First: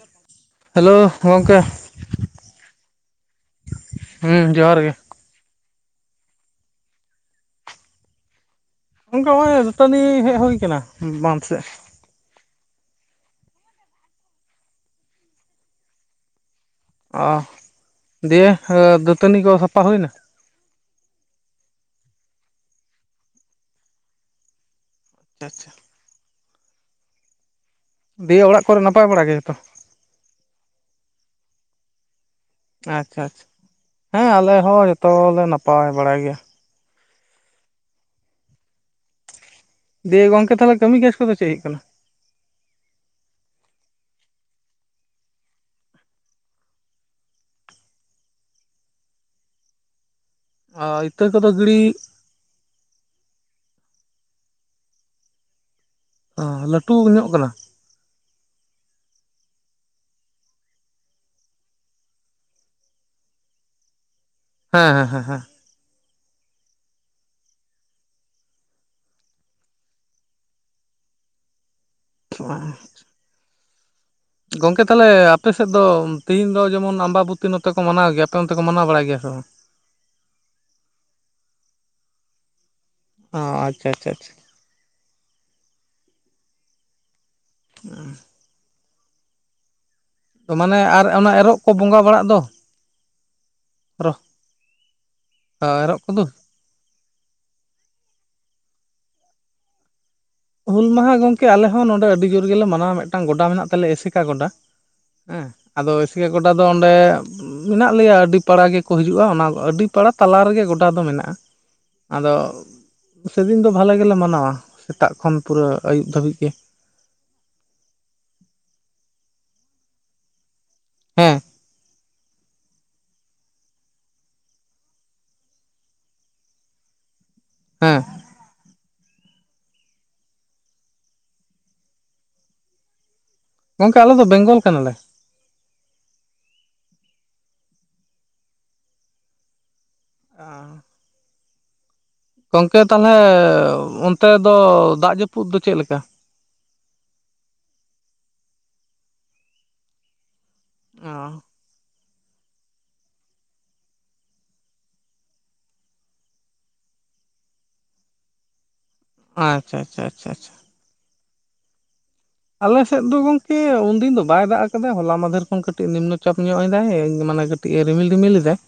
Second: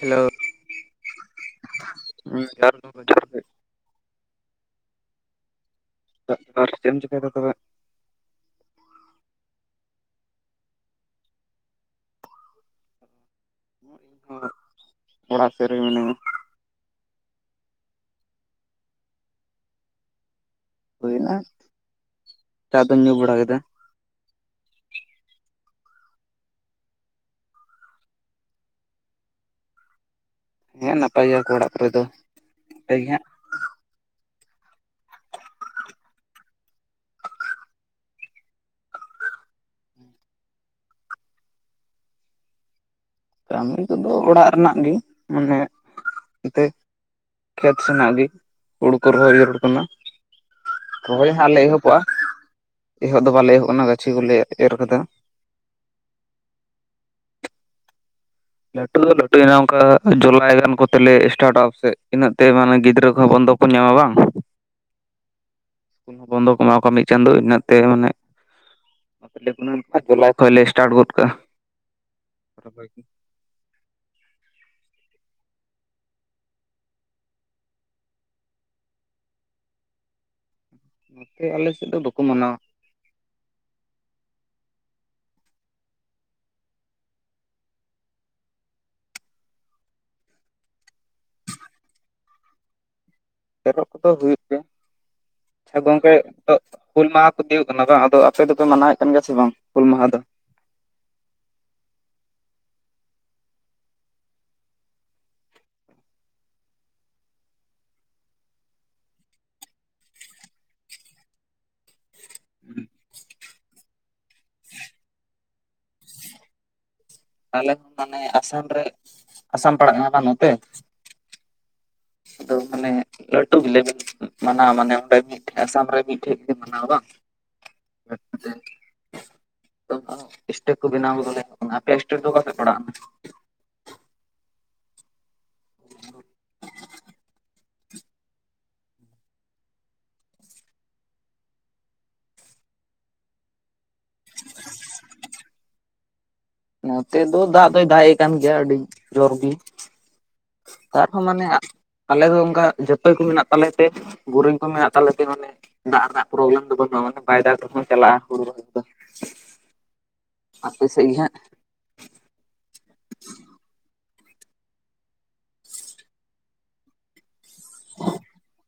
Hello hello ᱜᱚᱝᱠᱮ ᱦᱮᱸ ᱡᱚᱦᱟᱨ ᱜᱚᱢᱠᱮ ᱡᱚᱦᱟᱨ ᱜᱮ ᱦᱚᱸ ᱡᱚᱦᱟᱨ ᱜᱮ᱾ ᱟᱨ ᱪᱮᱫ ᱮᱢ ᱪᱮᱠᱟᱭᱫᱟ ᱛᱚᱵᱮ? ᱚᱱᱠᱟ ᱱᱚᱜᱼᱚᱭ ᱫᱟᱹᱛᱟᱹᱱᱤ ᱦᱮᱡ ᱦᱩᱭ ᱠᱟᱱᱟ ᱵᱟᱸᱫᱽ ᱥᱮᱫ᱾ ᱦᱚᱭ ᱚᱲᱟᱜ ᱥᱮᱫ ᱨᱮ ᱢᱤᱱᱟᱹᱧᱟ᱾ ᱚᱻ ᱫᱤᱭᱮ ᱫᱟᱹᱛᱟᱹᱱᱤ ᱠᱚ ᱥᱟᱯᱷᱟ ᱦᱩᱭᱱᱟ᱾ ᱦᱩᱭ ᱱᱟ ᱪᱟ ᱫᱚᱧ ᱧᱩ ᱵᱟᱲᱟ ᱠᱮᱫᱟ᱾ ᱟᱪᱪᱷᱟ᱾ ᱫᱤᱭᱮ ᱚᱲᱟᱜ ᱠᱚᱨᱮ ᱱᱟᱯᱟᱭ ᱵᱟᱲᱟ ᱜᱮ ᱡᱚᱛᱚ? ᱦᱮᱸ ᱱᱟᱯᱟᱭ ᱜᱮᱭᱟ ᱠᱚ ᱚᱲᱟᱜ ᱠᱚᱨᱮ ᱫᱚ᱾ ᱱᱟᱯᱟᱭ ᱜᱮ ᱟᱪᱪᱷᱟᱻ ᱦᱟᱸᱜ ᱟᱪᱪᱷᱟᱻ ᱦᱮᱸ ᱟᱞᱮ ᱦᱚᱸ ᱡᱚᱛᱚ ᱞᱮ ᱱᱟᱯᱟᱭ ᱵᱟᱲᱟ ᱜᱮᱭᱟ᱾ ᱫᱤᱭᱮ ᱜᱚᱝᱠᱮ ᱛᱟᱦᱚᱞᱮ ᱠᱟᱹᱢᱤ ᱠᱟᱡᱽ ᱠᱚᱫᱚ ᱪᱮᱫ ᱦᱩᱭᱩᱜ ᱠᱟᱱᱟ? ᱠᱟᱹᱢᱤ ᱠᱚᱫᱚ ᱚᱲᱟᱜ ᱨᱮᱱᱟᱜ ᱜᱮ ᱢᱟᱱᱮ ᱮᱱᱛᱮ᱾ ᱠᱷᱮᱛ ᱥᱮᱱᱟᱜ ᱜᱮ ᱦᱩᱲᱩ ᱠᱚ ᱨᱚᱦᱚᱭ ᱡᱟᱹᱨᱩᱲ ᱠᱟᱱᱟ᱾ ᱟᱨ ᱨᱚᱦᱚᱭ ᱤᱛᱟᱹ ᱠᱚᱫᱚ ᱦᱟᱸᱜ ᱞᱮ ᱜᱤᱲᱤ ᱮᱦᱚᱵᱚᱜᱼᱟ, ᱮᱦᱚᱵ ᱫᱚ ᱵᱟᱞᱮ ᱮᱦᱚᱵ ᱠᱟᱱᱟ ᱜᱟᱹᱪᱷᱤ ᱠᱚᱞᱮ ᱮᱨ ᱠᱟᱫᱟ᱾ ᱚᱸᱻᱞᱟᱹᱴᱩ ᱧᱚᱜ ᱠᱟᱱᱟ᱾ ᱞᱟᱹᱴᱩ ᱫᱚ ᱞᱟᱹᱴᱩᱭᱱᱟ ᱚᱱᱠᱟ ᱡᱩᱞᱟᱭ ᱜᱟᱱ ᱠᱚᱛᱮᱞᱮ ᱥᱴᱟᱴᱚᱜᱼᱟ ᱯᱟᱥᱮᱜ, ᱤᱱᱟᱹᱜ ᱛᱮ ᱢᱟᱱᱮ ᱜᱤᱫᱽᱨᱟᱹ ᱠᱚᱦᱚᱸ ᱵᱚᱱᱫᱚ ᱯᱩᱱᱧᱟ ᱢᱟ ᱵᱟᱝ ᱦᱮᱸᱻ ᱦᱮᱸᱻ ᱦᱮᱻ ᱦᱮᱸᱻ᱾ ᱵᱚᱱᱫᱚ ᱠᱚ ᱮᱢᱟᱣ ᱠᱚᱣᱟ ᱢᱤᱫ ᱪᱟᱸᱫᱳ ᱤᱱᱟᱹᱜ ᱛᱮ ᱢᱟᱱᱮ ᱵᱟᱞᱮ ᱜᱩᱱᱟᱹᱱ ᱠᱷᱟᱡ ᱡᱩᱞᱟᱭ ᱠᱷᱚᱡ ᱞᱮ ᱥᱴᱟᱴ ᱜᱚᱜ ᱠᱟᱜᱼᱟ᱾ ᱚ ᱨᱚᱦᱚᱭ ᱠᱚ [unintelligible] ᱜᱚᱝᱠᱮ ᱛᱟᱦᱚᱞᱮ ᱟᱯᱮ ᱥᱮᱫ ᱫᱚ ᱛᱮᱤᱦᱤᱧ ᱫᱚ ᱡᱮᱢᱚᱱ ᱟᱢᱵᱟᱵᱚᱛᱤ ᱱᱚᱛᱮ ᱠᱚ ᱢᱟᱱᱟᱣ ᱜᱮᱭᱟ᱾ ᱟᱯᱮ ᱚᱱᱛᱮ ᱠᱚ ᱢᱟᱱᱟᱣ ᱵᱟᱲᱟᱭ ᱜᱮᱭᱟ ᱥᱮ ᱵᱟᱝ? ᱱᱚᱛᱮ ᱟᱞᱮ ᱥᱮᱫ ᱫᱚ ᱵᱟᱠᱚ ᱢᱟᱱᱟᱣᱟ᱾ ᱚᱻ ᱟᱪᱪᱷᱟᱻ ᱟᱪᱪᱷᱟᱻ ᱟᱪᱪᱷᱟᱻ᱾ ᱟᱸᱻ᱾ ᱛᱚ ᱢᱟᱱᱮ ᱟᱨ ᱚᱱᱟ ᱮᱨᱚᱜ ᱠᱚ ᱵᱚᱸᱜᱟ ᱵᱟᱲᱟᱜ ᱫᱚ ᱮᱨᱚᱜ ᱠᱚᱫᱚ ᱨᱚ ᱦᱩᱭᱩᱜ ᱜᱮᱭᱟ᱾ ᱟᱪᱪᱷᱟ ᱮᱨᱚᱜ ᱜᱚᱝᱠᱮ? ᱠᱚᱫᱚ ᱛᱚ ᱦᱩᱞ ᱢᱟᱦᱟ ᱠᱚ ᱛᱤᱭᱳᱜᱚᱜ ᱠᱟᱱᱟ ᱵᱟᱝ, ᱟᱫᱚ ᱟᱯᱮ ᱫᱚᱯᱮ ᱢᱟᱱᱟᱣᱭᱮᱜ ᱠᱟᱱ ᱜᱮᱭᱟ ᱥᱮ ᱵᱟᱝ, ᱦᱩᱞ ᱢᱟᱦᱟ ᱫᱚ? ᱦᱩᱞ ᱢᱟᱦᱟ ᱜᱚᱝᱠᱮ ᱟᱞᱮ ᱦᱚᱸ ᱱᱚᱰᱮ ᱟᱹᱰᱤ ᱡᱳᱨ ᱜᱮᱞᱮ ᱢᱟᱱᱟᱣᱟ᱾ ᱢᱤᱫ ᱴᱟᱝ ᱜᱚᱰᱟ ᱢᱮᱱᱟᱜ ᱛᱟᱞᱮᱭᱟ ᱮᱥᱮᱠᱟ ᱜᱚᱰᱟ᱾ ᱦᱮᱸ ᱟᱫᱚ ᱮᱥᱮᱠᱟ ᱜᱚᱰᱟ ᱫᱚ ᱚᱸᱰᱮ ᱢᱮᱱᱟᱜ ᱞᱮᱭᱟ ᱟᱹᱰᱤ ᱯᱟᱲᱟ ᱜᱮᱠᱚ ᱦᱤᱡᱩᱜᱼᱟ᱾ ᱚᱱᱟ ᱟᱹᱰᱤ ᱯᱟᱲᱟ ᱛᱟᱞᱟ ᱨᱮᱜᱮ ᱜᱚᱰᱟ ᱫᱚ ᱢᱮᱱᱟᱜᱼᱟ᱾ ᱟᱫᱚ ᱥᱮᱫᱤᱱ ᱫᱚ ᱵᱷᱟᱞᱮ ᱜᱮᱞᱮ ᱢᱟᱱᱟᱣᱟ᱾ ᱥᱮᱛᱟᱜ ᱠᱷᱚᱱ ᱯᱩᱨᱟᱹ ᱟᱹᱭᱩᱵ ᱫᱷᱟᱹᱵᱤᱡ ᱜᱮ᱾ ᱟᱞᱮ ᱦᱚᱸ ᱢᱟᱱᱮ ᱟᱥᱟᱢ ᱨᱮ ᱟᱥᱟᱢ ᱯᱟᱲᱟᱜ ᱠᱟᱱᱟ ᱵᱟᱝ ᱱᱚᱛᱮ ᱦᱮᱸ ᱟᱫᱚ ᱢᱟᱱᱮ ᱞᱟᱹᱴᱩ ᱵᱤᱞᱮᱵ ᱜᱮ ᱢᱟᱱᱟᱣ ᱢᱟᱱᱮ ᱚᱸᱰᱮ ᱢᱤᱫ ᱴᱷᱮᱡ ᱟᱥᱟᱢ ᱨᱮ ᱢᱤᱫ ᱴᱷᱮᱡ ᱜᱮ ᱢᱟᱱᱟᱣᱟ ᱫᱟ ᱦᱮᱸ [unintelligible] ᱥᱴᱮᱠ ᱠᱚ ᱵᱮᱱᱟᱣ ᱠᱚᱫᱚᱞᱮ ᱠᱟᱱᱟ ᱟᱯᱮᱭᱟᱜ ᱥᱴᱮᱠ ᱫᱚ ᱚᱠᱟᱯᱮ ᱯᱟᱲᱟᱜ-ᱟ ᱜᱚᱝᱠᱮ ᱟᱞᱮᱫᱚ ᱵᱮᱝᱜᱚᱞ ᱠᱟᱱᱟᱞᱮ᱾ ᱟᱨ ᱜᱚᱝᱠᱮ ᱛᱟᱦᱚᱞᱮ ᱚᱱᱛᱮ ᱫᱚ ᱫᱟᱜ ᱡᱟᱹᱯᱩᱫ ᱫᱚ ᱪᱮᱫ ᱞᱮᱠᱟ? ᱱᱚᱛᱮ ᱫᱚ ᱫᱟᱜ ᱫᱚᱭ ᱫᱟᱜ ᱮ ᱠᱟᱱ ᱜᱮᱭᱟ ᱟᱹᱰᱤ ᱡᱳᱨ ᱜᱮ᱾ ᱚ ᱟᱨᱦᱚᱸ ᱢᱟᱱᱮ ᱟᱞᱮ ᱫᱚ ᱚᱱᱠᱟ ᱡᱟᱹᱛᱚᱭ ᱠᱚ ᱢᱮᱱᱟᱜ ᱛᱟᱞᱮ ᱛᱮ ᱵᱩᱨᱩᱝ ᱠᱚ ᱢᱮᱱᱟᱜ ᱛᱟᱞᱮ ᱛᱮ ᱢᱟᱱᱮ ᱫᱟᱜ ᱨᱮᱱᱟᱜ ᱯᱨᱚᱵᱽᱞᱮᱢ ᱫᱚ ᱵᱟᱹᱱᱩᱜᱼᱟ ᱢᱟᱱᱮ ᱵᱟᱭᱡᱟᱨ ᱠᱚ ᱪᱟᱞᱟᱜᱼᱟ ᱦᱩᱲᱩ ᱨᱚᱦᱚᱭ ᱫᱚ ᱟᱪᱪᱷᱟ ᱟᱪᱷᱟ ᱟᱪᱷᱟ ᱟᱪᱪᱷᱟ ᱟᱯᱮ ᱥᱮᱫ ᱜᱮ ᱦᱟᱜ? ᱟᱞᱮ ᱥᱮᱫ ᱫᱚ ᱜᱚᱢᱠᱮ ᱩᱱᱫᱤᱱ ᱫᱚ ᱵᱟᱭ ᱫᱟᱜ ᱟᱠᱟᱫᱟ᱾ ᱦᱚᱞᱟ ᱢᱟᱫᱷᱮᱨ ᱠᱷᱚᱱ ᱠᱟᱹᱴᱤᱡ ᱱᱤᱢᱱᱚ ᱪᱟᱯ ᱧᱚᱜ ᱮᱫᱟᱭ ᱢᱟᱱᱮ ᱠᱟᱹᱴᱤᱡ ᱠᱟᱹᱴᱤᱡ ᱮ ᱨᱤᱢᱤᱞ ᱨᱤᱢᱤᱞ ᱮᱫᱟᱭ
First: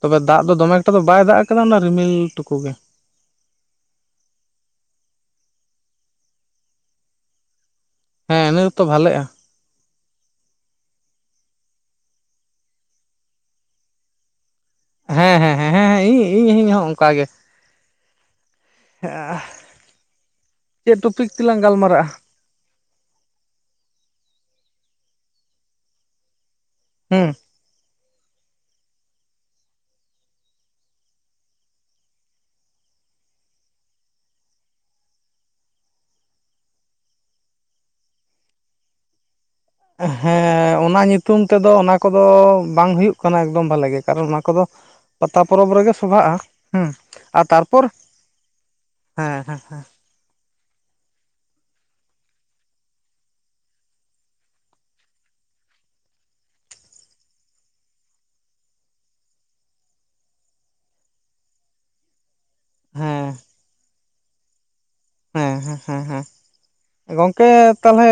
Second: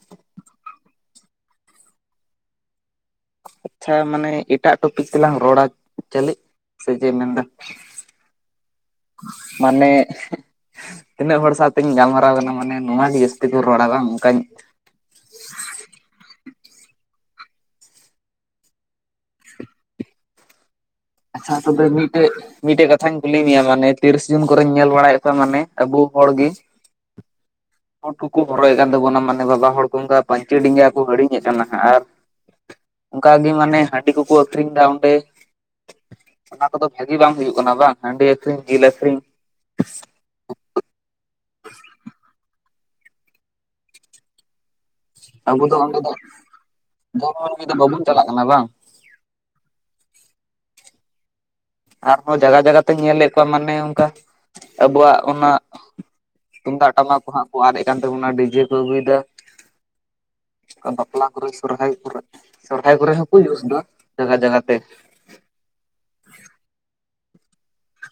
ᱛᱚᱵᱮ ᱫᱟᱜ ᱫᱚ ᱫᱚᱢᱮ ᱮᱠᱴᱟ ᱫᱚ ᱵᱟᱭ ᱫᱟᱜ ᱟᱠᱟᱫᱟ ᱚᱱᱟ ᱨᱤᱢᱤᱞ ᱴᱩᱠᱩ ᱜᱮ ᱟᱪᱪᱷᱟ ᱢᱟᱱᱮ ᱮᱴᱟᱜ ᱴᱚᱯᱤᱠ ᱛᱮᱞᱟᱝ ᱨᱚᱲᱟ ᱪᱟᱹᱞᱤ ᱥᱮ ᱪᱮᱫ ᱢᱮᱱᱫᱟ ᱦᱮᱸ ᱤᱱᱟᱹᱜ ᱝᱮᱛᱚ ᱵᱷᱟᱞᱮᱜᱼᱟ ᱢᱟᱱᱮ ᱛᱤᱱᱟᱹᱜ ᱦᱚᱲ ᱥᱟᱶᱛᱤᱧ ᱜᱟᱞᱢᱟᱨᱟᱣ ᱠᱟᱱᱟ ᱢᱟᱱᱮ ᱱᱚ ᱜᱮ ᱡᱟᱹᱥᱛᱤ ᱠᱚ ᱨᱚᱲᱟ ᱵᱟᱝ ᱚᱱᱠᱟ ᱦᱮᱸ ᱦᱮᱸ ᱦᱮ ᱦᱮᱸ ᱦᱮᱸ ᱤᱧ ᱤᱧ ᱦᱚᱸ ᱚᱱᱠᱟ ᱜᱮ᱾ ᱦᱮᱸ ᱪᱮᱫ ᱴᱚᱯᱤᱠ ᱟᱪᱪᱷᱟ ᱛᱮᱞᱟᱝ ᱛᱚᱵᱮ ᱜᱟᱞᱢᱟᱨᱟᱜᱼᱟ? ᱢᱤᱫᱴᱮᱡ ᱢᱤᱫᱴᱮᱡ ᱠᱟᱛᱷᱟᱧ ᱠᱩᱞᱤ ᱢᱮᱭᱟ ᱢᱟᱱᱮ ᱛᱤᱨᱤᱥ ᱡᱩᱱ ᱠᱚᱨᱮᱧ ᱧᱮᱞ ᱵᱟᱲᱟᱭᱮᱫ ᱠᱚᱣᱟ ᱢᱟᱱᱮ ᱟᱵᱚ ᱦᱚᱲ ᱜᱮ ᱦᱮᱸ ᱵᱩᱴ ᱠᱚᱠᱚ ᱦᱚᱨᱚᱭᱮᱫ ᱠᱟᱱ ᱛᱟᱵᱚᱱᱟ ᱢᱟᱱᱮ ᱵᱟᱵᱟ ᱦᱚᱲ ᱠᱚ ᱚᱱᱠᱟ ᱯᱟᱹᱧᱪᱤ ᱰᱮᱸᱜᱟ ᱠᱚ ᱦᱤᱲᱤᱧ ᱮᱫ ᱠᱟᱱᱟ ᱦᱟᱸᱜ ᱟᱨ ᱚᱱᱠᱟ ᱜᱮ ᱢᱟᱱᱮ ᱦᱟᱺᱰᱤ ᱠᱚᱠᱚ ᱟᱠᱷᱨᱤᱧ ᱮᱫᱟ ᱚᱸᱰᱮ ᱚᱱᱟ ᱠᱚᱫᱚ ᱵᱷᱟᱜᱤ ᱵᱟᱝ ᱦᱩᱭᱩᱜ ᱠᱟᱱᱟ ᱵᱟᱝ ᱦᱟᱺᱰᱤ ᱟᱹᱠᱷᱨᱤᱧ ᱡᱤᱞ ᱟᱠᱷᱨᱤᱧ ᱦᱮᱸ ᱚᱱᱟ ᱧᱩᱛᱩᱢ ᱛᱮᱫᱚ ᱚᱱᱟ ᱠᱚᱫᱚ ᱵᱟᱝ ᱦᱩᱭᱩᱜ ᱠᱟᱱᱟ ᱮᱠᱫᱚᱢ ᱵᱷᱟᱞᱮᱜ ᱜᱮ ᱠᱟᱨᱚᱱ ᱚᱱᱟ ᱠᱚᱫᱚ ᱯᱟᱛᱟ ᱟᱵᱚ ᱯᱚᱨᱚᱵᱽ ᱫᱚ ᱨᱮᱜᱮ ᱚᱸᱰᱮ ᱫᱚ ᱥᱚᱵᱷᱟᱜᱼᱟ᱾ ᱦᱮᱸ ᱡᱚᱢ ᱧᱩ ᱟᱨ ᱞᱟᱹᱜᱤᱫ ᱫᱚ ᱛᱟᱨᱯᱚᱨ ᱵᱟᱵᱚᱱ ᱪᱟᱞᱟᱜ ᱠᱟᱱᱟ ᱵᱟᱝ ᱦᱮᱸ ᱦᱮᱸ ᱟᱨᱦᱚᱸ ᱡᱟᱭᱜᱟ ᱡᱟᱭᱜᱟ ᱛᱤᱧ ᱧᱮᱞᱮᱫ ᱠᱚᱣᱟ ᱢᱟᱱᱮ ᱚᱱᱠᱟ ᱟᱵᱚᱣᱟᱜ ᱚᱱᱟ ᱛᱩᱢᱫᱟᱜ ᱴᱟᱢᱟᱠ ᱠᱚ ᱦᱟᱸᱜ ᱠᱚ ᱟᱫ ᱮᱫ ᱠᱟᱱ ᱛᱟᱵᱚᱱᱟ ᱰᱤᱡᱮ ᱠᱚ ᱟᱹᱜᱩᱭ ᱮᱫᱟ ᱵᱟᱯᱞᱟ ᱠᱚᱨᱮ ᱥᱚᱨᱦᱟᱭ ᱠᱚᱨᱮ ᱥᱚᱨᱚᱦᱟᱭ ᱠᱚᱨᱮ ᱦᱮᱸ ᱦᱚᱸᱠᱚ ᱤᱭᱩᱥ ᱮᱫᱟ ᱡᱟᱭᱜᱟ ᱡᱟᱭᱜᱟ ᱛᱮ ᱦᱮᱸ ᱦᱮᱸ ᱦᱮᱸ ᱦᱮᱸ ᱜᱚᱝᱠᱮ ᱛᱟᱦᱚᱞᱮ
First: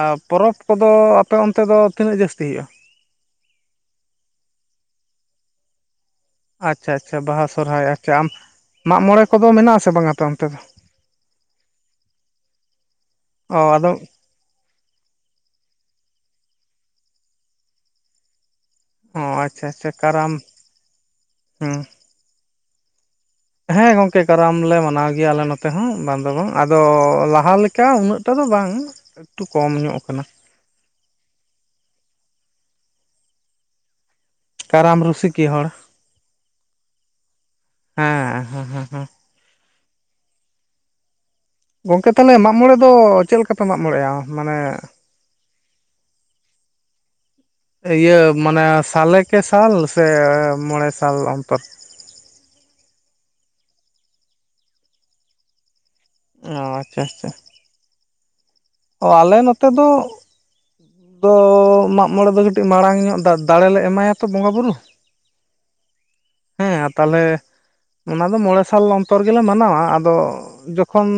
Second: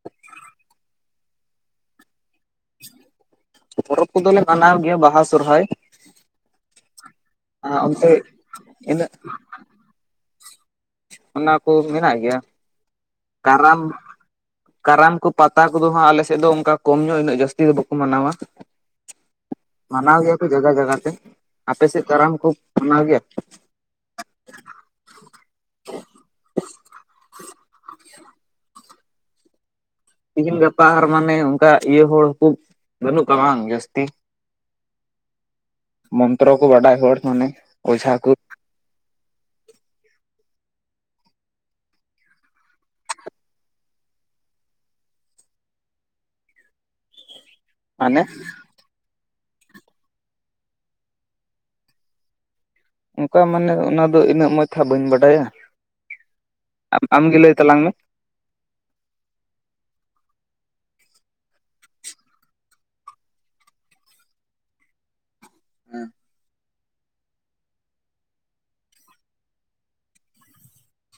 ᱟᱨ ᱯᱚᱨᱚᱵᱽ ᱠᱚᱫᱚ ᱟᱯᱮ ᱚᱱᱛᱮ ᱫᱚ ᱛᱤᱱᱟᱹᱜ ᱡᱟᱹᱥᱛᱤ ᱦᱩᱭᱩᱜᱼᱟ ᱯᱚᱨᱚᱵᱽ ᱠᱚᱫᱚᱞᱮ ᱢᱟᱱᱟᱣ ᱜᱮᱭᱟ ᱵᱟᱦᱟ ᱥᱚᱨᱦᱟᱭ ᱟᱪᱪᱷᱟ ᱟᱪᱪᱷᱟ ᱵᱟᱦᱟ ᱥᱚᱨᱚᱦᱟᱭ ᱟᱪᱪᱷᱟ ᱟᱢ ᱚᱱᱛᱮ ᱢᱟᱜᱽ ᱤᱱᱟᱹᱜ ᱢᱚᱬᱮ ᱠᱚᱫᱚ ᱢᱮᱱᱟᱜ ᱟᱥᱮ ᱵᱟᱝ ᱟᱯᱮ ᱚᱱᱛᱮ ᱫᱚ ᱚᱱᱟ ᱠᱚ ᱢᱮᱱᱟᱜ ᱜᱮᱭᱟ᱾ ᱚ ᱠᱟᱨᱟᱢ ᱟᱫᱚ ᱠᱟᱨᱟᱢ ᱠᱚ ᱯᱟᱛᱟ ᱠᱚᱫᱚ ᱦᱟᱸᱜ ᱟᱞᱮᱥᱮᱫ ᱫᱚ ᱚᱱᱠᱟ ᱠᱚᱢ ᱧᱚᱜ ᱩᱱᱟᱹᱜ ᱡᱟᱹᱥᱛᱤ ᱫᱚ ᱵᱟᱠᱚ ᱢᱟᱱᱟᱣᱟ ᱚ ᱟᱪᱪᱷᱟ ᱟᱪᱪᱷᱟ ᱢᱟᱱᱟᱣ ᱠᱟᱨᱟᱢ ᱜᱮᱭᱟ ᱠᱚ ᱡᱟᱭᱜᱟ ᱡᱟᱭᱜᱟ ᱛᱮ ᱦᱩᱸ ᱟᱯᱮ ᱥᱮᱫ ᱠᱟᱨᱟᱢ ᱠᱚ ᱢᱟᱱᱟᱣ ᱜᱮᱭᱟ ᱦᱮᱸ ᱜᱚᱝᱠᱮ ᱠᱟᱨᱟᱢ ᱞᱮ ᱢᱟᱱᱟᱣ ᱜᱮᱭᱟ ᱟᱞᱮ ᱱᱚᱛᱮ ᱛᱮᱦᱚᱸ ᱵᱟᱝ ᱫᱚ ᱵᱟᱝ ᱟᱫᱚ ᱞᱟᱦᱟ ᱞᱮᱠᱟ ᱩᱱᱟᱹᱜ ᱴᱟᱜ ᱫᱚ ᱵᱟᱝ ᱮᱠᱴᱩ ᱠᱚᱢ ᱧᱚᱜ ᱟᱠᱟᱱᱟ᱾ ᱛᱮᱦᱮᱧ ᱜᱟᱯᱟ ᱟᱨ ᱢᱟᱱᱮ ᱚᱱᱠᱟ ᱤᱭᱟᱹ ᱦᱚᱲ ᱠᱚ ᱵᱟᱹᱱᱩᱜ ᱠᱚᱣᱟ ᱵᱟᱝ ᱡᱟᱹᱥᱛᱤ ᱠᱟᱨᱟᱢ ᱨᱩᱥᱤᱠᱤᱭᱟᱹ ᱦᱚᱲ ᱢᱚᱱᱛᱨᱚ ᱠᱚ ᱵᱟᱰᱟᱭ ᱦᱚᱲ ᱢᱟᱱᱮ ᱚᱡᱷᱟ ᱠᱚ ᱦᱮᱸ ᱦᱮᱸ ᱦᱮᱸ ᱜᱚᱝᱠᱮ ᱛᱟᱦᱚᱞᱮ ᱢᱟᱜᱽ ᱢᱚᱬᱮ ᱫᱚ ᱪᱮᱫ ᱞᱮᱠᱟ ᱯᱮ ᱢᱟᱜᱽ ᱢᱚᱬᱮᱭᱟ ᱢᱟᱱᱮ [inaudible] ᱤᱭᱟᱹ ᱢᱟᱱᱮ ᱥᱟᱞᱮ ᱠᱮ ᱥᱟᱞ ᱥᱮ ᱢᱚᱬᱮ ᱥᱟᱞ ᱚᱱᱛᱚᱨ ᱚᱱᱠᱟ ᱢᱟᱱᱮ ᱚᱱᱟᱫᱚ ᱤᱱᱟᱹᱜ ᱢᱚᱡᱽ ᱦᱟᱸᱜ ᱵᱟᱹᱧ ᱵᱟᱰᱟᱭᱟ ᱚ ᱟᱪᱪᱷᱟ ᱟᱪᱪᱷᱟ ᱟᱢᱜᱮ ᱞᱟᱹᱭ ᱛᱟᱞᱟᱝ ᱢᱮ ᱚ ᱟᱞᱮ ᱱᱚᱛᱮ ᱫᱚ ᱫᱚ ᱢᱟᱜᱢᱚᱬᱮ ᱫᱚ ᱠᱟᱹᱴᱤᱡ ᱢᱟᱲᱟᱝ ᱧᱚᱜ ᱫᱟᱲᱮᱞᱮ ᱮᱢᱟᱭᱟᱛᱚ ᱵᱚᱸᱜᱟ ᱵᱩᱨᱩ ᱦᱮᱸ ᱦᱮᱸ ᱛᱟᱦᱚᱞᱮ ᱚᱱᱟ ᱫᱚ ᱢᱚᱬᱮ ᱥᱟᱞ ᱚᱱᱛᱚᱨ ᱜᱮᱞᱮ ᱢᱟᱱᱟᱣᱟ ᱟᱫᱚ ᱡᱚᱠᱷᱚᱱ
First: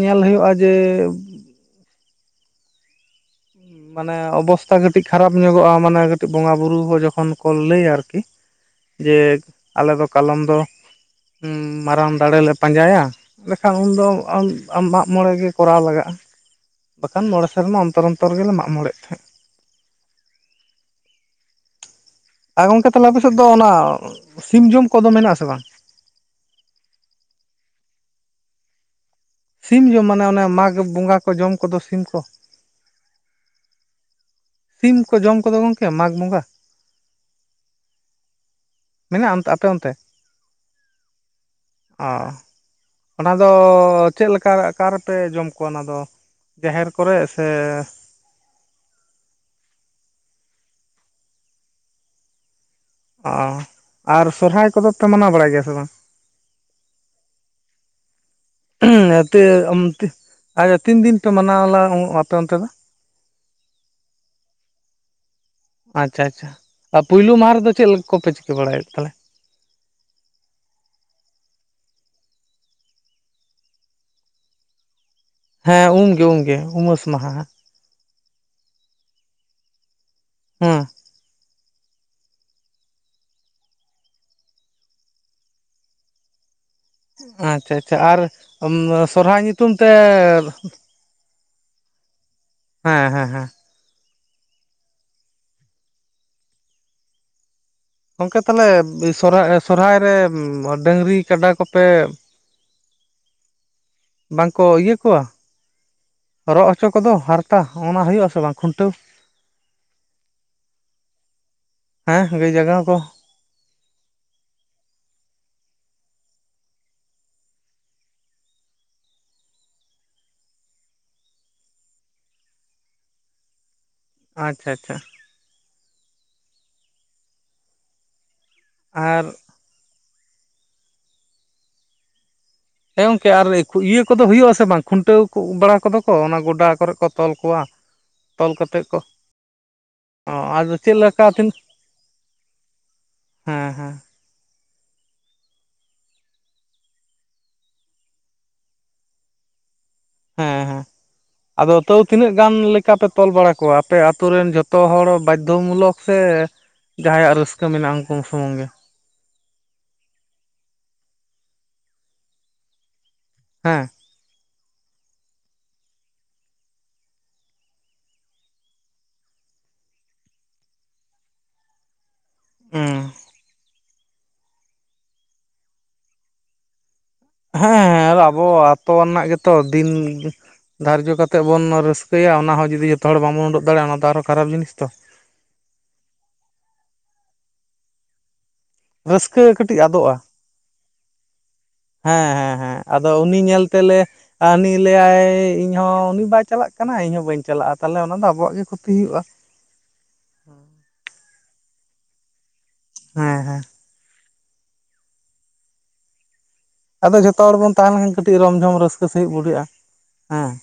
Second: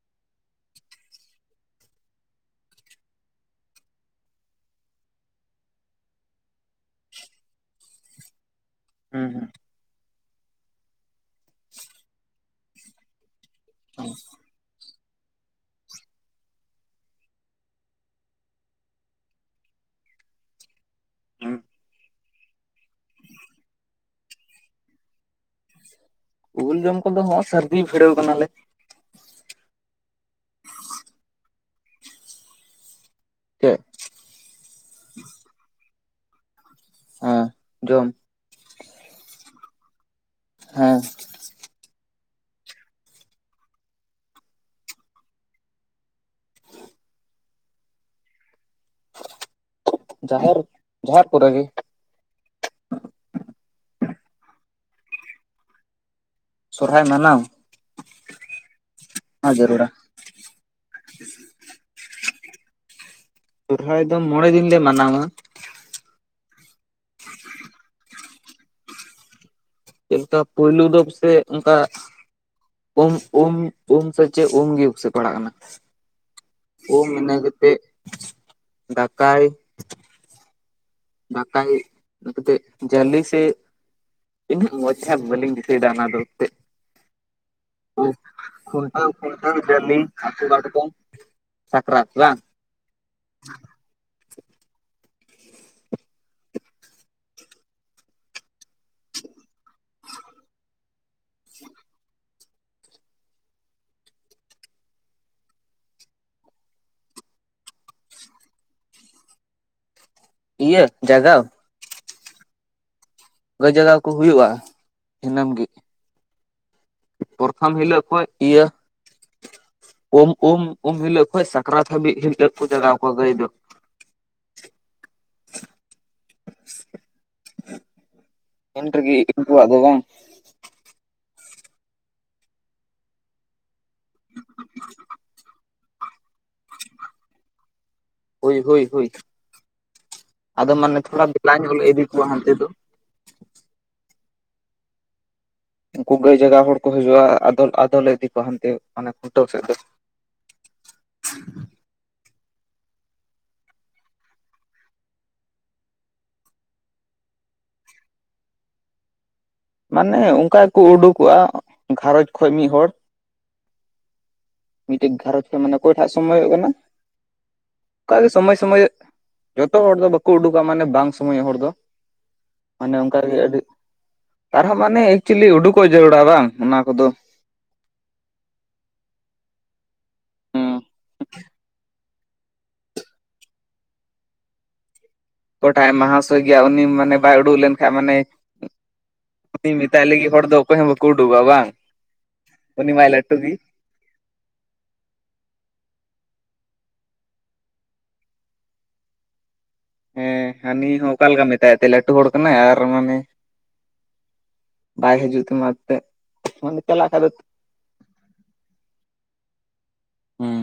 ᱧᱮᱞ ᱦᱩᱭᱩᱜᱼᱟ ᱡᱮ ᱢᱟᱱᱮ ᱚᱵᱚᱥᱛᱟ ᱠᱟᱹᱴᱤᱡ ᱠᱷᱟᱨᱟᱯ ᱧᱚᱜᱚᱜᱼᱟ ᱢᱟᱱᱮ ᱠᱟᱹᱴᱤᱡ ᱵᱚᱸᱜᱟ ᱵᱩᱨᱩ ᱡᱚᱠᱷᱚᱱ ᱠᱚ ᱞᱟᱹᱭᱟ ᱟᱨᱠᱤ᱾ [inaudible] ᱡᱮ ᱦᱩᱸ ᱦᱩᱸ ᱟᱞᱮ ᱫᱚ ᱠᱟᱞᱚᱢ ᱫᱚ ᱢᱟᱨᱟᱝ ᱫᱟᱲᱮᱞᱮ ᱯᱟᱸᱡᱟᱭᱟ ᱾ ᱞᱮᱠᱷᱟ ᱩᱱᱫᱚ ᱢᱟᱜᱢᱚᱬᱮ ᱜᱮ ᱠᱚᱨᱟᱣ ᱫᱟᱲᱮᱭᱟᱜᱼᱟ ᱾ ᱵᱟᱠᱷᱟᱱ ᱢᱚᱬᱮ ᱥᱮᱨᱢᱟ ᱚᱱᱛᱚᱨ ᱚᱱᱛᱚᱨ ᱜᱮᱞᱮ ᱢᱟᱜ ᱢᱚᱬᱮᱜ ᱛᱟᱦᱮᱸᱜ [inaudible] ᱮᱸ ᱜᱚᱝᱠᱮ ᱛᱟᱞᱮ ᱟᱯᱮᱥᱮᱫ ᱫᱚ ᱚᱱᱟ ᱥᱤᱢ ᱡᱚᱢ ᱠᱚᱫᱚ ᱢᱮᱱᱟᱜ ᱟᱥᱮ ᱵᱟᱝ ᱾ ᱩᱞ ᱡᱚᱢ ᱠᱚᱫᱚ ᱦᱚᱸ ᱥᱟᱹᱨᱫᱤ ᱯᱷᱤᱲᱟᱹᱣ ᱠᱟᱱᱟᱞᱮ ᱾ ᱥᱤᱢ ᱡᱚᱢ ᱢᱟᱱᱮ ᱚᱱᱮ ᱢᱟᱜᱽ ᱵᱚᱸᱜᱟ ᱠᱚ ᱡᱚᱢ ᱠᱚᱫᱚ ᱥᱤᱢ ᱠᱚ ᱾ ᱪᱮᱜ ᱥᱤᱢ ᱠᱚ ᱡᱚᱢ ᱠᱚᱫᱚ ᱜᱚᱢᱠᱮ ᱢᱟᱜᱽ ᱵᱚᱸᱜᱟ ᱾ ᱦᱟᱸ ᱡᱚᱢ ᱾ ᱢᱮᱱᱟᱜᱼᱟ ᱟᱯᱮ ᱚᱱᱛᱮ ᱦᱮᱸ ᱚ ᱚᱱᱟ ᱫᱚ ᱪᱮᱫ ᱞᱮᱠᱟ ᱟᱠᱟᱨ ᱯᱮ ᱡᱚᱢ ᱠᱚᱣᱟ ᱚᱱᱟ ᱫᱚ ᱾ ᱡᱟᱦᱮᱨ ᱠᱚᱨᱮ ᱥᱮ᱾ ᱡᱟᱦᱮᱨ ᱡᱟᱦᱮᱨ ᱠᱚᱨᱮ ᱜᱮ ᱾ ᱚ ᱟᱨ ᱥᱚᱨᱦᱟᱭ ᱠᱚᱫᱚ ᱯᱮ ᱢᱟᱱᱟᱣ ᱵᱟᱲᱟᱭ ᱜᱮᱭᱟ ᱥᱮ ᱵᱟᱝ ᱾ ᱥᱚᱨᱚᱦᱟᱭ ᱢᱟᱱᱟᱣ ᱚᱱᱟ ᱡᱟᱹᱨᱩᱲᱟ [unintelligible] ᱛᱤᱱᱫᱤᱱ ᱯᱮ ᱢᱟᱱᱟᱣᱞᱟ ᱟᱯᱮ ᱚᱱᱛᱮ ᱫᱚ? ᱥᱚᱨᱦᱟᱭ ᱫᱚ ᱢᱚᱬᱮ ᱫᱤᱱ ᱞᱮ ᱢᱟᱱᱟᱣᱟ ᱾ ᱟᱪᱪᱷᱟ ᱟᱪᱪᱷᱟ ᱟᱨ ᱯᱩᱭᱞᱩ ᱢᱟᱦᱟ ᱨᱮᱫᱚ ᱪᱮᱞ ᱠᱚᱯᱮ ᱪᱤᱠᱟᱹ ᱵᱟᱲᱟᱭᱮᱫ ᱛᱟᱦᱚᱞᱮ ᱾ ᱪᱮᱞᱠᱟ ᱯᱩᱭᱞᱩᱯ ᱫᱚᱯ ᱥᱮ ᱚᱱᱠᱟ ᱾ ᱩᱢ ᱩᱢ ᱩᱢ ᱥᱮ ᱪᱮᱫ ᱩᱢᱜᱮ ᱩᱥᱮᱵ ᱯᱟᱲᱟᱜ ᱠᱟᱱᱟ ᱾ ᱦᱮᱸ ᱩᱢᱜᱮ ᱩᱢᱜᱮ ᱩᱢᱟᱹᱥ ᱢᱟᱦᱟ ᱾ ᱰᱟᱠᱟᱭ ᱦᱩᱸ ᱰᱟᱠᱟ ᱜᱮᱡ ᱡᱟᱹᱞᱤ ᱥᱮ [unintelligible] ᱤᱱᱟᱹ ᱢᱚᱡᱽ ᱫᱮᱡᱟᱜ ᱵᱟᱞᱤᱧ ᱫᱤᱥᱟᱹᱭᱫᱟ ᱟᱱᱟ ᱛᱮᱜ ᱟᱪᱪᱷᱟ ᱟᱪᱪᱷᱟ ᱟᱨ ᱥᱚᱨᱦᱟᱭ ᱧᱩᱛᱩᱢ ᱛᱮ [unintelligible] ᱥᱟᱠᱨᱟᱛ ᱵᱟᱝ ᱦᱮᱸ ᱦᱮᱸ ᱦᱮᱸ ᱜᱚᱢᱠᱮ ᱛᱟᱞᱮ ᱥᱚᱨᱦᱟᱭ ᱥᱚᱨᱦᱟᱭ ᱨᱮ ᱰᱟᱹᱝᱨᱤ ᱠᱟᱰᱟ ᱠᱚᱯᱮ ᱵᱟᱝᱠᱚ ᱤᱭᱟᱹ ᱠᱚᱣᱟ ᱨᱚᱜ ᱦᱚᱪᱚ ᱠᱚᱫᱚ ᱦᱟᱨᱛᱟ ᱚᱱᱟ ᱦᱩᱭᱩᱜ ᱥᱮ ᱵᱟᱝ ᱠᱷᱩᱱᱴᱟᱹᱣ ᱾ ᱤᱭᱟᱹ ᱡᱟᱜᱟᱣ ᱾ ᱦᱮᱸ ᱜᱟᱹᱭ ᱡᱟᱜᱟᱣ ᱠᱚ ᱜᱟᱹᱭ ᱡᱟᱜᱟᱣ ᱠᱚ ᱦᱩᱭᱩᱜᱼᱟ ᱫᱤᱱᱟᱹᱢ ᱜᱤ ᱾ ᱯᱨᱚᱛᱷᱚᱢ ᱦᱤᱞᱳᱜ ᱠᱷᱚᱱ ᱤᱭᱟᱹ ᱩᱢ ᱩᱢ ᱩᱢ ᱦᱤᱞᱳᱜ ᱠᱷᱚᱡ ᱥᱟᱠᱨᱟᱛ ᱦᱟᱹᱵᱤᱡ ᱦᱤᱞᱳᱜ ᱠᱚ ᱡᱟᱜᱟᱣ ᱠᱚᱣᱟ ᱜᱟᱹᱭ ᱫᱚ ᱾ ᱟᱪᱪᱷᱟ ᱟᱪᱪᱷᱟ ᱟᱨ [unintelligible] ᱩᱱᱠᱩᱣᱟᱜ ᱫᱚ ᱵᱟᱝ ᱦᱮᱸ ᱜᱚᱝᱠᱮ ᱟᱨ ᱤᱭᱟᱹ ᱠᱚᱫᱚ ᱦᱩᱭᱩᱜᱼᱟ ᱥᱮ᱾ ᱛᱮ ᱵᱟᱝ ᱠᱷᱩᱱᱴᱟᱹᱣ ᱵᱟᱲᱟ ᱠᱚᱫᱚ ᱠᱚ ᱚᱱᱟ ᱜᱚᱰᱟ ᱠᱚᱨᱮ ᱠᱚ ᱛᱚᱞ ᱠᱚᱣᱟ ᱾ ᱦᱳᱭ ᱦᱳᱭ ᱦᱳᱭ ᱚ ᱟᱫᱚ ᱢᱟᱱ ᱪᱮᱫ ᱞᱮᱠᱟ ᱛᱤᱱ [unintelligible] ᱤᱫᱤ ᱠᱚᱣᱟ ᱦᱟᱱᱛᱮ ᱫᱚ ᱾ ᱦᱮᱸ ᱦᱮᱸ ᱩᱱᱠᱩ ᱜᱟᱹᱭ ᱡᱟᱜᱟᱣ ᱦᱚᱲ ᱠᱚ ᱦᱤᱡᱩᱜᱼᱟ ᱟᱫᱚᱞ ᱟᱫᱚᱞᱮ ᱤᱫᱤ ᱠᱚᱣᱟ ᱦᱟᱱᱛᱮ ᱢᱟᱱᱮ ᱠᱷᱩᱱᱴᱟᱹᱣ ᱥᱮᱫ ᱫᱚ ᱾ ᱦᱮᱸ ᱦᱮᱸ ᱟᱫᱚ ᱛᱟᱹᱣ ᱛᱤᱱᱟᱹᱜ ᱜᱟᱱ ᱞᱮᱠᱟᱯᱮ ᱛᱚᱞ ᱵᱟᱲᱟ ᱠᱚᱣᱟ ᱟᱯᱮ ᱟᱛᱳ ᱨᱮᱱ ᱡᱚᱛᱚ ᱦᱚᱲ ᱵᱟᱫᱽᱫᱷᱚ ᱢᱩᱞᱚᱠ ᱥᱮ ᱡᱟᱦᱟᱸᱭᱟᱜ ᱨᱟᱹᱥᱠᱟᱹ ᱢᱮᱱᱟᱜᱼᱟ ᱩᱱᱠᱩ ᱥᱩᱢᱩᱝ ᱜᱮ ᱢᱟᱱᱮ ᱚᱱᱠᱟ ᱜᱮᱠᱚ ᱩᱰᱩᱠᱚᱜᱼᱟ ᱜᱷᱟᱨᱚᱸᱡᱽ ᱠᱷᱚᱡ ᱢᱤᱫ ᱦᱚᱲᱚᱲ ᱦᱮᱸ ᱢᱤᱫᱴᱮᱡ ᱜᱷᱟᱨᱚᱧᱡᱽ ᱠᱷᱚᱱ ᱢᱟᱱᱮ ᱚᱠᱚᱭ ᱴᱟᱜ ᱥᱚᱢᱚᱭᱚᱜ ᱠᱟᱱᱟ ᱚᱱᱠᱟᱜᱮ ᱥᱚᱢᱚᱭ ᱥᱚᱢᱚᱭ ᱡᱚᱛᱚ ᱦᱚᱲ ᱫᱚ ᱵᱟᱝ ᱠᱚ ᱩᱰᱩᱠᱚᱜᱟ ᱢᱟᱱᱮ ᱵᱟᱝ ᱥᱚᱢᱚᱭ ᱦᱚᱲ ᱫᱚ ᱢᱟᱱᱮ ᱦᱩᱸ ᱚᱱᱠᱟ ᱨᱮᱜᱮ ᱟᱹᱰᱤ ᱟᱨᱦᱚᱸ ᱢᱟᱱᱮ ᱮᱠᱪᱮᱞᱤ ᱩᱰᱩᱠᱚᱜ ᱡᱟᱹᱨᱩᱲᱟ ᱵᱟᱝ ᱚᱱᱟ ᱠᱚᱫᱚ ᱦᱮᱸ ᱟᱵᱚ ᱟᱹᱛᱩ ᱨᱮᱱᱟᱜ ᱜᱮᱛᱚ ᱫᱤᱱ ᱫᱷᱟᱨᱡᱚ ᱠᱟᱛᱮᱫ ᱵᱚᱱ ᱨᱟᱹᱥᱠᱟᱹᱭᱟ ᱚᱱᱟ ᱦᱚᱸ ᱡᱩᱫᱤ ᱡᱚᱛᱚ ᱦᱚᱲ ᱵᱟᱵᱚᱱ ᱩᱰᱳᱠ ᱫᱟᱲᱮᱭᱟᱜᱼᱟ ᱚᱱᱟ ᱫᱚ ᱟᱨᱦᱚᱸ ᱠᱷᱟᱨᱟᱯ ᱡᱤᱱᱤᱥ ᱛᱚ ᱚᱠᱚᱭᱴᱟᱜ ᱢᱟᱦᱟᱥᱚᱭ ᱜᱮᱭᱟ ᱩᱱᱤ ᱢᱟᱱᱮ ᱵᱟᱭ ᱩᱰᱩᱠ ᱞᱮᱱᱠᱷᱟᱱᱡ ᱢᱟᱱᱮ ᱨᱟᱹᱥᱠᱟᱹ ᱩᱱᱤ ᱠᱟᱹᱴᱤᱡ ᱢᱮᱛᱟᱭ ᱟᱫᱚᱜᱼᱟ ᱞᱟᱹᱜᱤᱫ ᱦᱚᱲ ᱫᱚ ᱚᱠᱚᱭ ᱦᱚᱸ ᱵᱟᱠᱚ ᱩᱰᱩᱠᱚᱜ ᱟ ᱵᱟᱝ ᱦᱮᱸ ᱦᱮᱸ ᱦᱮᱸ ᱩᱱᱤ ᱢᱟᱭ ᱟᱫᱚ ᱞᱟᱹᱴᱩ ᱜᱮ ᱧᱮᱞ ᱛᱮᱞᱮ ᱟᱱᱤ ᱞᱟᱹᱭᱟᱭ ᱤᱧᱦᱚᱸ ᱩᱱᱤ ᱵᱟᱭ ᱪᱟᱞᱟᱜ ᱠᱟᱱᱟ ᱤᱧ ᱦᱚᱸ ᱵᱟᱹᱧ ᱪᱟᱞᱟᱜᱼᱟ ᱛᱟᱦᱚᱞᱮ ᱚᱱᱟ ᱫᱚ ᱟᱵᱚᱣᱟᱜ ᱜᱮ ᱠᱷᱚᱛᱤ ᱦᱩᱭᱩᱜᱼᱟ ᱦᱮᱸ ᱦᱟᱱᱤ ᱦᱚᱸ ᱚᱠᱟ ᱞᱮᱠᱟᱢ ᱢᱮᱛᱟᱭ ᱛᱮ ᱞᱟᱹᱴᱩ ᱦᱚᱲ ᱠᱟᱱᱟᱭ ᱟᱨ ᱢᱟᱱᱮ ᱦᱮᱸ ᱦᱮᱸ ᱵᱟᱭ ᱡᱩᱛᱩ ᱢᱟ ᱛᱮ ᱟᱫᱚ ᱡᱷᱚᱛᱚ ᱦᱚᱲ ᱵᱚᱱ ᱛᱟᱦᱮᱸ ᱞᱮᱱᱠᱷᱟᱱ ᱠᱟᱹᱴᱤᱡ ᱨᱚᱢ ᱡᱷᱚᱢ ᱨᱟᱹᱥᱠᱟᱹ ᱥᱟᱹᱦᱤᱡ ᱵᱩᱰᱟᱹᱜᱼᱟ ᱦᱮᱸ ᱦᱩᱸ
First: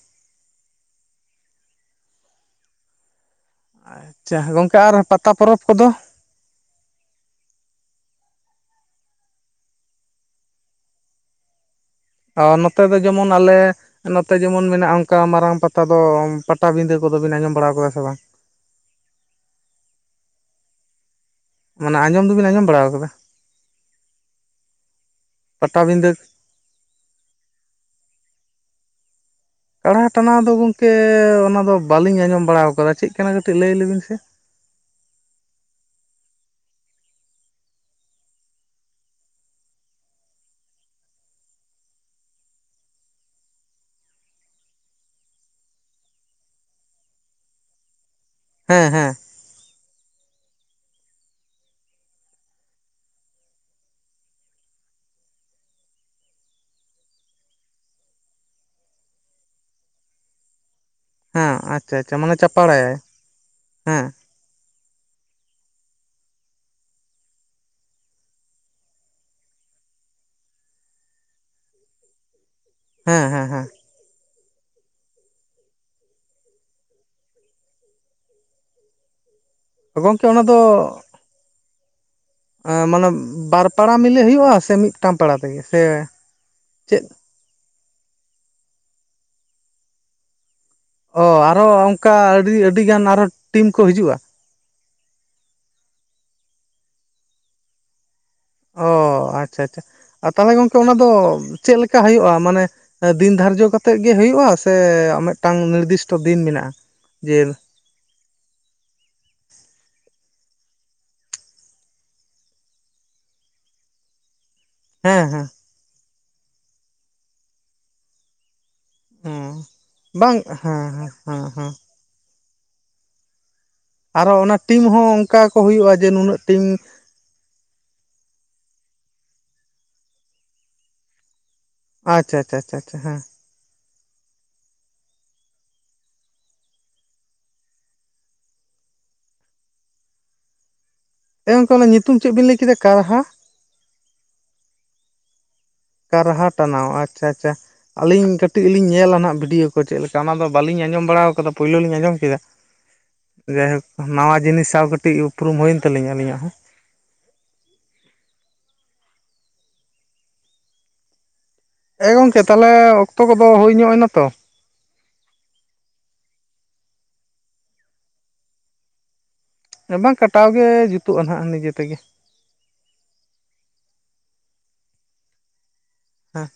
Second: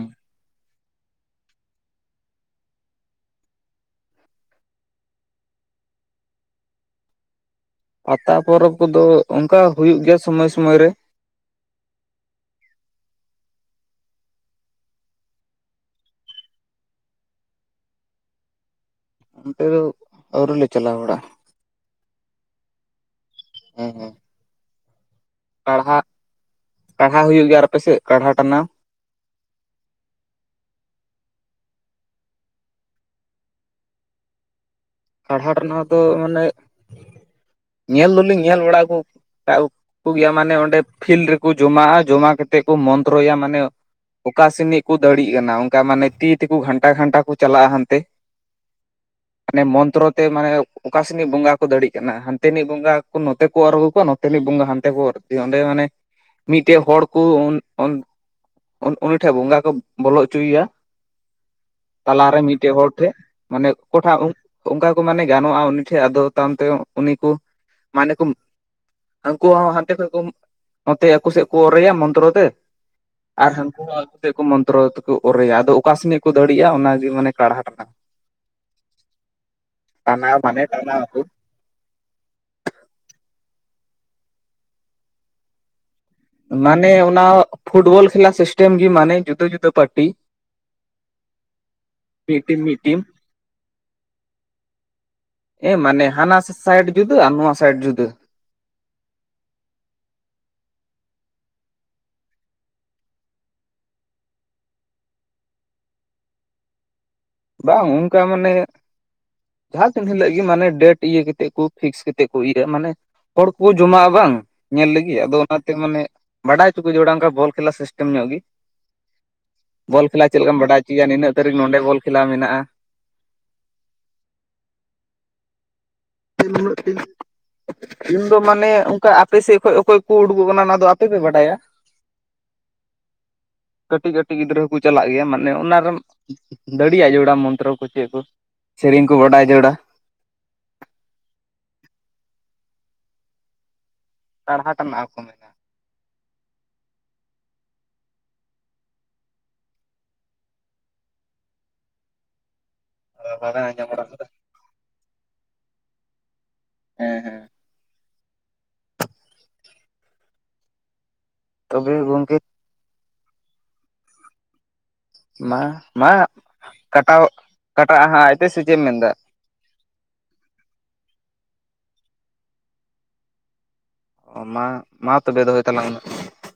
ᱪᱷᱟ ᱜᱚᱝᱠᱮ ᱟᱨ ᱯᱟᱛᱟ ᱯᱚᱨᱚᱵᱽ ᱠᱚᱫᱚ ᱯᱟᱛᱟ ᱯᱚᱨᱚᱵᱽ ᱠᱚᱫᱚ ᱚᱱᱠᱟ ᱦᱩᱭᱩᱜ ᱜᱮᱭᱟ ᱥᱚᱢᱳᱭ ᱥᱩᱢᱳᱭ ᱨᱮ ᱟ ᱱᱚᱛᱮ ᱫᱚ ᱡᱮᱢᱚᱱ ᱟᱞᱮ ᱱᱚᱛᱮ ᱡᱮᱢᱚᱱ ᱢᱮᱱᱟᱜᱼᱟ ᱚᱱᱠᱟ ᱢᱟᱨᱟᱝ ᱯᱟᱛᱟ ᱫᱚ ᱯᱟᱛᱟᱵᱤᱸᱫᱟᱹ ᱠᱚᱫᱚ ᱵᱤᱱ ᱟᱸᱡᱚᱢ ᱵᱟᱲᱟ ᱠᱟᱫᱟ ᱥᱮ ᱵᱟᱝ ᱚᱱᱛᱮ ᱫᱚ ᱟᱣᱨᱤ ᱞᱮ ᱪᱟᱞᱟᱣ ᱵᱟᱲᱟᱜ-ᱟ ᱢᱟᱱᱮ ᱟᱸᱡᱚᱢ ᱫᱚᱵᱤᱱ ᱟᱸᱡᱚᱢ ᱵᱟᱲᱟ ᱟᱠᱟᱫᱟ ᱦᱮ ᱦᱮ ᱠᱟᱲᱦᱟ ᱯᱟᱴᱟᱵᱤᱸᱫᱟᱹ ᱯᱟᱲᱦᱟᱣ ᱦᱩᱭᱩᱜ ᱜᱮᱭᱟ ᱟᱨ ᱠᱟᱛᱷᱟ ᱛᱟᱱᱟ ᱠᱟᱲᱦᱟ ᱴᱟᱱᱟᱣ ᱫᱚ ᱜᱚᱝᱠᱮ ᱚᱱᱟ ᱫᱚ ᱵᱟᱹᱞᱤᱧ ᱟᱸᱡᱚᱢ ᱵᱟᱲᱟ ᱟᱠᱟᱫᱟ ᱪᱮᱫ ᱠᱟᱱᱟ ᱠᱟᱹᱴᱤᱡ ᱞᱟᱹᱭ ᱞᱮᱵᱤᱱ ᱥᱮ ᱯᱟᱲᱦᱟ ᱴᱟᱱᱟ ᱫᱚ ᱢᱟᱱᱮ ᱧᱮᱞ ᱫᱚᱞᱤᱧ ᱧᱮᱞ ᱵᱟᱲᱟ ᱠᱩ ᱠᱚ ᱜᱮᱭᱟ ᱢᱟᱱᱮ ᱚᱸᱰᱮ ᱯᱷᱤᱞᱰ ᱨᱮᱠᱚ ᱡᱚᱢᱟᱜᱼᱟ, ᱡᱚᱢᱟ ᱠᱟᱛᱮᱫ ᱠᱚ ᱢᱚᱱᱛᱨᱚᱭᱟ ᱢᱟᱱᱮᱼᱼ ᱚᱠᱟᱥᱤᱱᱤᱡ ᱠᱚ ᱫᱟᱲᱮᱜ ᱠᱟᱱᱟ ᱚᱱᱠᱟ ᱢᱟᱱᱮ ᱛᱤ ᱛᱮᱠᱚ ᱜᱷᱟᱱᱴᱟ ᱜᱷᱟᱱᱴᱟ ᱠᱚ ᱪᱟᱞᱟᱜᱼᱟ ᱦᱟᱱᱛᱮ ᱦᱮᱸ ᱦᱮᱸ ᱦᱟᱱᱮ ᱢᱚᱱ ᱛᱨᱚ ᱛᱮ ᱢᱟᱱᱮ ᱚᱠᱟᱥᱮᱱᱤᱡ ᱵᱚᱸᱜᱟ ᱠᱚ ᱫᱟᱲᱮᱜ ᱠᱟᱱᱟ ᱦᱟᱱᱛᱮᱱᱤᱡ ᱵᱚᱸᱜᱟ ᱠᱚ ᱱᱚᱛᱮ ᱠᱚ ᱚᱨ ᱟᱜᱩ ᱠᱚᱣᱟ ᱱᱚᱛᱮᱱᱤᱡ ᱵᱚᱸᱜᱟ ᱦᱟᱱᱛᱮ ᱠᱚ ᱚᱨ ᱚᱸᱰᱮ ᱢᱟᱱᱮ ᱢᱤᱫᱴᱮᱡ ᱦᱚᱲ ᱠᱚ [inaudible] ᱩᱱ ᱩᱱᱤ ᱴᱷᱮᱱ ᱵᱚᱸᱜᱟ ᱠᱚ ᱵᱚᱞᱚ ᱚᱪᱚᱭᱮᱭᱟ ᱦᱮᱸ ᱟᱪᱪᱷᱟ ᱟᱪᱪᱷᱟ ᱢᱟᱱᱮ ᱛᱟᱞᱟᱨᱮ ᱢᱤᱫᱴᱮᱡ ᱦᱚᱲ ᱪᱟᱯᱟᱲᱟᱭᱟᱭ ᱴᱷᱮᱱ ᱢᱟᱱᱮ ᱦᱮᱸ ᱚᱠᱚᱴᱟᱜ ᱚᱱᱠᱟ ᱠᱚ ᱢᱟᱱᱮ ᱜᱟᱱᱚᱜᱼᱟ ᱩᱱᱤ ᱴᱷᱮᱡ ᱟᱫᱚ ᱛᱟᱭᱚᱢ ᱛᱮ ᱩᱱᱤ ᱠᱚ ᱢᱟᱱᱮ ᱠᱚ ᱩᱱᱠᱩ ᱦᱚᱸ ᱦᱟᱱᱛᱮ ᱠᱷᱚᱡ ᱠᱚ ᱱᱚᱛᱮ ᱟᱠᱚ ᱥᱮᱫ ᱠᱚ ᱚᱨᱮᱭᱟ ᱢᱚᱱᱛᱨᱚ ᱛᱮ ᱦᱮᱸ ᱦᱮᱸ ᱟᱨ ᱦᱮᱸ ᱦᱟᱱᱠᱩ ᱦᱚ ᱫᱮᱠᱚ ᱢᱚᱱᱛᱨᱚ ᱛᱮᱠᱚ ᱚᱨᱮᱭᱟ ᱟᱫᱚ ᱚᱠᱟᱥᱱᱤᱡ ᱠᱚ ᱫᱟᱹᱲᱮᱜᱼᱟ ᱚᱱᱟᱜᱮ ᱢᱟᱱᱮ ᱠᱟᱬᱦᱟ ᱨᱟᱠᱟ ᱜᱚᱝᱠᱮ ᱴᱟᱱᱟᱣ ᱚᱱᱟ ᱫᱚ ᱢᱟᱱᱮ ᱴᱟᱱᱟᱣ ᱟᱠᱚ ᱢᱟᱱᱮ ᱵᱟᱨᱯᱟᱲᱟ ᱢᱤᱞᱤ ᱦᱩᱭᱩᱜᱼᱟ ᱥᱮ ᱢᱤᱫᱴᱟᱝ ᱯᱟᱲᱟ ᱛᱮᱜᱮ ᱥᱮ ᱢᱟᱱᱮ ᱪᱮᱫ ᱚᱱᱟ ᱯᱷᱩᱴᱵᱚᱞ ᱠᱷᱮᱞᱟ ᱥᱤᱥᱴᱮᱢ ᱜᱮ ᱢᱟᱱᱮ ᱡᱩᱫᱟᱹ ᱡᱩᱫᱟᱹ ᱯᱟᱴᱤ ᱚ ᱟᱨᱚ ᱚᱱᱠᱟ ᱢᱤᱫ ᱟᱹᱰᱤ ᱴᱤᱢ ᱢᱤᱫ ᱟᱹᱰᱤ ᱴᱤᱢ ᱜᱟᱱ ᱟᱨᱚ ᱴᱤᱢ ᱠᱚ ᱦᱤᱡᱩᱜᱼᱟ ᱮ ᱢᱟᱱᱮ ᱦᱟᱱᱟ ᱥᱟᱭᱤᱰ ᱡᱩᱫᱟᱹ ᱟᱨ ᱱᱚᱣᱟ ᱥᱟᱭᱤᱰ ᱡᱩᱫᱟᱹ ᱚ ᱟᱪᱪᱷᱟ ᱟᱪᱪᱷᱟ ᱛᱟᱦᱚᱞᱮ ᱜᱚᱝᱠᱮ ᱚᱱᱟ ᱫᱚ ᱪᱮᱫ ᱞᱮᱠᱟ ᱦᱩᱭᱩᱜᱼᱟ ᱢᱟᱱᱮ ᱫᱤᱱ ᱫᱷᱟᱨᱡᱚ ᱠᱟᱛᱮᱜ ᱜᱮ ᱦᱩᱭᱩᱜᱼᱟ ᱥᱮ ᱢᱤᱫᱴᱟᱝ ᱱᱤᱨᱫᱤᱥᱴᱚ ᱫᱤᱱ ᱢᱮᱱᱟᱜᱼᱟ ᱡᱮ ᱵᱟᱝ ᱚᱱᱠᱟ ᱢᱟᱱᱮ ᱡᱟᱦᱟᱸ ᱛᱤᱱ ᱦᱤᱞᱟᱹᱜ ᱜᱮ ᱢᱟᱱᱮ ᱰᱮᱴ ᱤᱭᱟᱹ ᱠᱟᱛᱮ ᱠᱚ ᱯᱷᱥ ᱠᱟᱛᱮ ᱠᱚ ᱤᱭᱟᱹ ᱢᱟᱱᱮ ᱦᱚᱲ ᱠᱚ ᱡᱚᱢᱟᱜᱼᱟ ᱵᱟᱝ ᱧᱮᱞ ᱦᱮᱸ ᱞᱟᱹᱜᱤᱫ ᱦᱮᱸ ᱚᱱᱟᱛᱮ ᱢᱟᱱᱮ [unintelligible] ᱵᱚᱞ ᱠᱷᱮᱞᱟ ᱥᱤᱥᱴᱮᱢ ᱧᱚᱜ ᱜᱮ ᱦᱮᱸ ᱵᱚᱞ ᱠᱷᱮᱞᱟ ᱵᱟᱝ ᱪᱮᱫ ᱞᱮᱠᱟᱢ ᱵᱟᱰᱟᱭ ᱦᱮᱸ ᱦᱚᱪᱚᱭ ᱭᱟ ᱦᱮᱸ ᱱᱤᱱᱟᱹᱜ ᱦᱮᱸ ᱛᱟᱹᱨᱤᱠᱷ ᱦᱮᱸ ᱱᱚᱸᱰᱮ ᱵᱚᱞ ᱠᱷᱮᱞᱟ ᱢᱮᱱᱟᱜᱼᱟ ᱟᱨᱚ ᱚᱱᱟ ᱴᱤᱢ ᱦᱚᱸ ᱚᱱᱠᱟ ᱠᱚ ᱦᱩᱭᱩᱜᱼᱟ ᱡᱮ ᱱᱩᱱᱟᱹᱜ ᱴᱤᱢ ᱤᱧᱫᱚ ᱢᱟᱱᱮ ᱚᱱᱠᱟ ᱟᱯᱮ ᱥᱮᱫ ᱠᱷᱚᱱᱚᱡ ᱚᱠᱚᱭ ᱠᱚ ᱩᱰᱩᱠᱚᱜ ᱠᱟᱱᱟ ᱚᱱᱟ ᱫᱚ ᱟᱯᱮᱯᱮ ᱵᱟᱰᱟᱭᱟ ᱟᱪᱷᱟᱪᱷᱟᱪᱷᱟ ᱦᱮᱸ ᱠᱟᱹᱴᱤᱡ ᱠᱟᱹᱴᱤᱡ ᱜᱤᱫᱽᱨᱟᱹ ᱦᱚᱸᱠᱚ ᱪᱟᱞᱟᱜ ᱜᱮᱭᱟ ᱢᱟᱱᱮ ᱚᱱᱟᱨᱮ ᱫᱟᱲᱮᱭᱟᱜ ᱡᱚᱲᱟ ᱢᱚᱱᱛᱨᱚ ᱠᱚ ᱪᱮᱫ ᱠᱚ ᱥᱮᱨᱮᱧ ᱠᱚ ᱵᱟᱰᱟᱭ ᱡᱟᱹᱲᱩᱨᱟ ᱮ ᱜᱚᱝᱠᱮ ᱚᱱᱟ ᱧᱩᱛᱩᱢ ᱪᱮᱫ ᱵᱤᱱ ᱞᱟᱹᱭ ᱠᱮᱫᱟ ᱠᱟᱨᱦᱟ ᱛᱟᱲᱦᱟ ᱴᱟᱱᱟᱜ ᱦᱚᱸ ᱠᱚ ᱢᱮᱱ ᱠᱟᱨᱦᱟ ᱴᱟᱱᱟᱣ ᱟᱪᱪᱷᱟ ᱟᱪᱪᱷᱟ ᱟᱹᱞᱤᱧ ᱠᱟᱹᱴᱤᱡ ᱞᱤᱧ ᱧᱮᱞᱟ ᱦᱟᱸᱜ ᱵᱷᱤᱰᱭᱳ ᱠᱚ ᱪᱮᱫ ᱞᱮᱠᱟ ᱚᱱᱟ ᱫᱚ ᱵᱟᱞᱤᱧ ᱟᱸᱡᱚᱢ ᱵᱟᱲᱟ ᱠᱟᱫᱟ ᱯᱳᱭᱞᱳ ᱞᱤᱧ ᱟᱸᱡᱚᱢ ᱠᱮᱫᱟ ᱢᱮᱱᱟ ᱵᱟᱵᱮᱱ ᱡᱟᱭᱦᱳᱠ ᱟᱸᱡᱚᱢ ᱵᱟᱲᱟ ᱟᱠᱟᱫᱟ ᱱᱟᱣᱟ ᱡᱤᱱᱤᱥ ᱥᱟᱶ ᱠᱟᱹᱴᱤᱡ ᱩᱯᱨᱩᱢ ᱦᱩᱭᱮᱱ ᱛᱟᱞᱤᱧᱟ ᱟᱞᱤᱧᱟᱜ ᱦᱚᱸ ᱦᱮᱸ ᱦᱮᱸ ᱛᱚᱵᱮ ᱮᱸ ᱜᱚᱝᱠᱮ ᱜᱚᱢᱠᱮ ᱛᱟᱦᱚᱞᱮ ᱚᱠᱛᱚ ᱠᱚᱫᱚ ᱦᱩᱭ ᱧᱚᱜ ᱮᱱᱟ ᱛᱚ ᱢᱟ ᱢᱟ ᱠᱟᱴᱟᱣᱚᱜ ᱠᱟᱴᱟᱜ ᱟᱦᱟᱜ ᱟᱭᱛᱮ ᱥᱮ ᱪᱮᱫ ᱮᱢ ᱢᱮᱱ ᱮᱫᱟ ᱵᱟᱝ ᱠᱟᱴᱟᱣ ᱜᱮ ᱡᱩᱛᱩᱜᱼᱟ ᱱᱟᱦᱟᱜ ᱱᱤᱡᱮ ᱛᱮᱜᱮ ᱚ ᱢᱟ ᱢᱟ ᱛᱚᱵᱮ ᱫᱚᱦᱚᱭ ᱛᱟᱞᱟᱝ ᱢᱮ ᱦᱮᱸ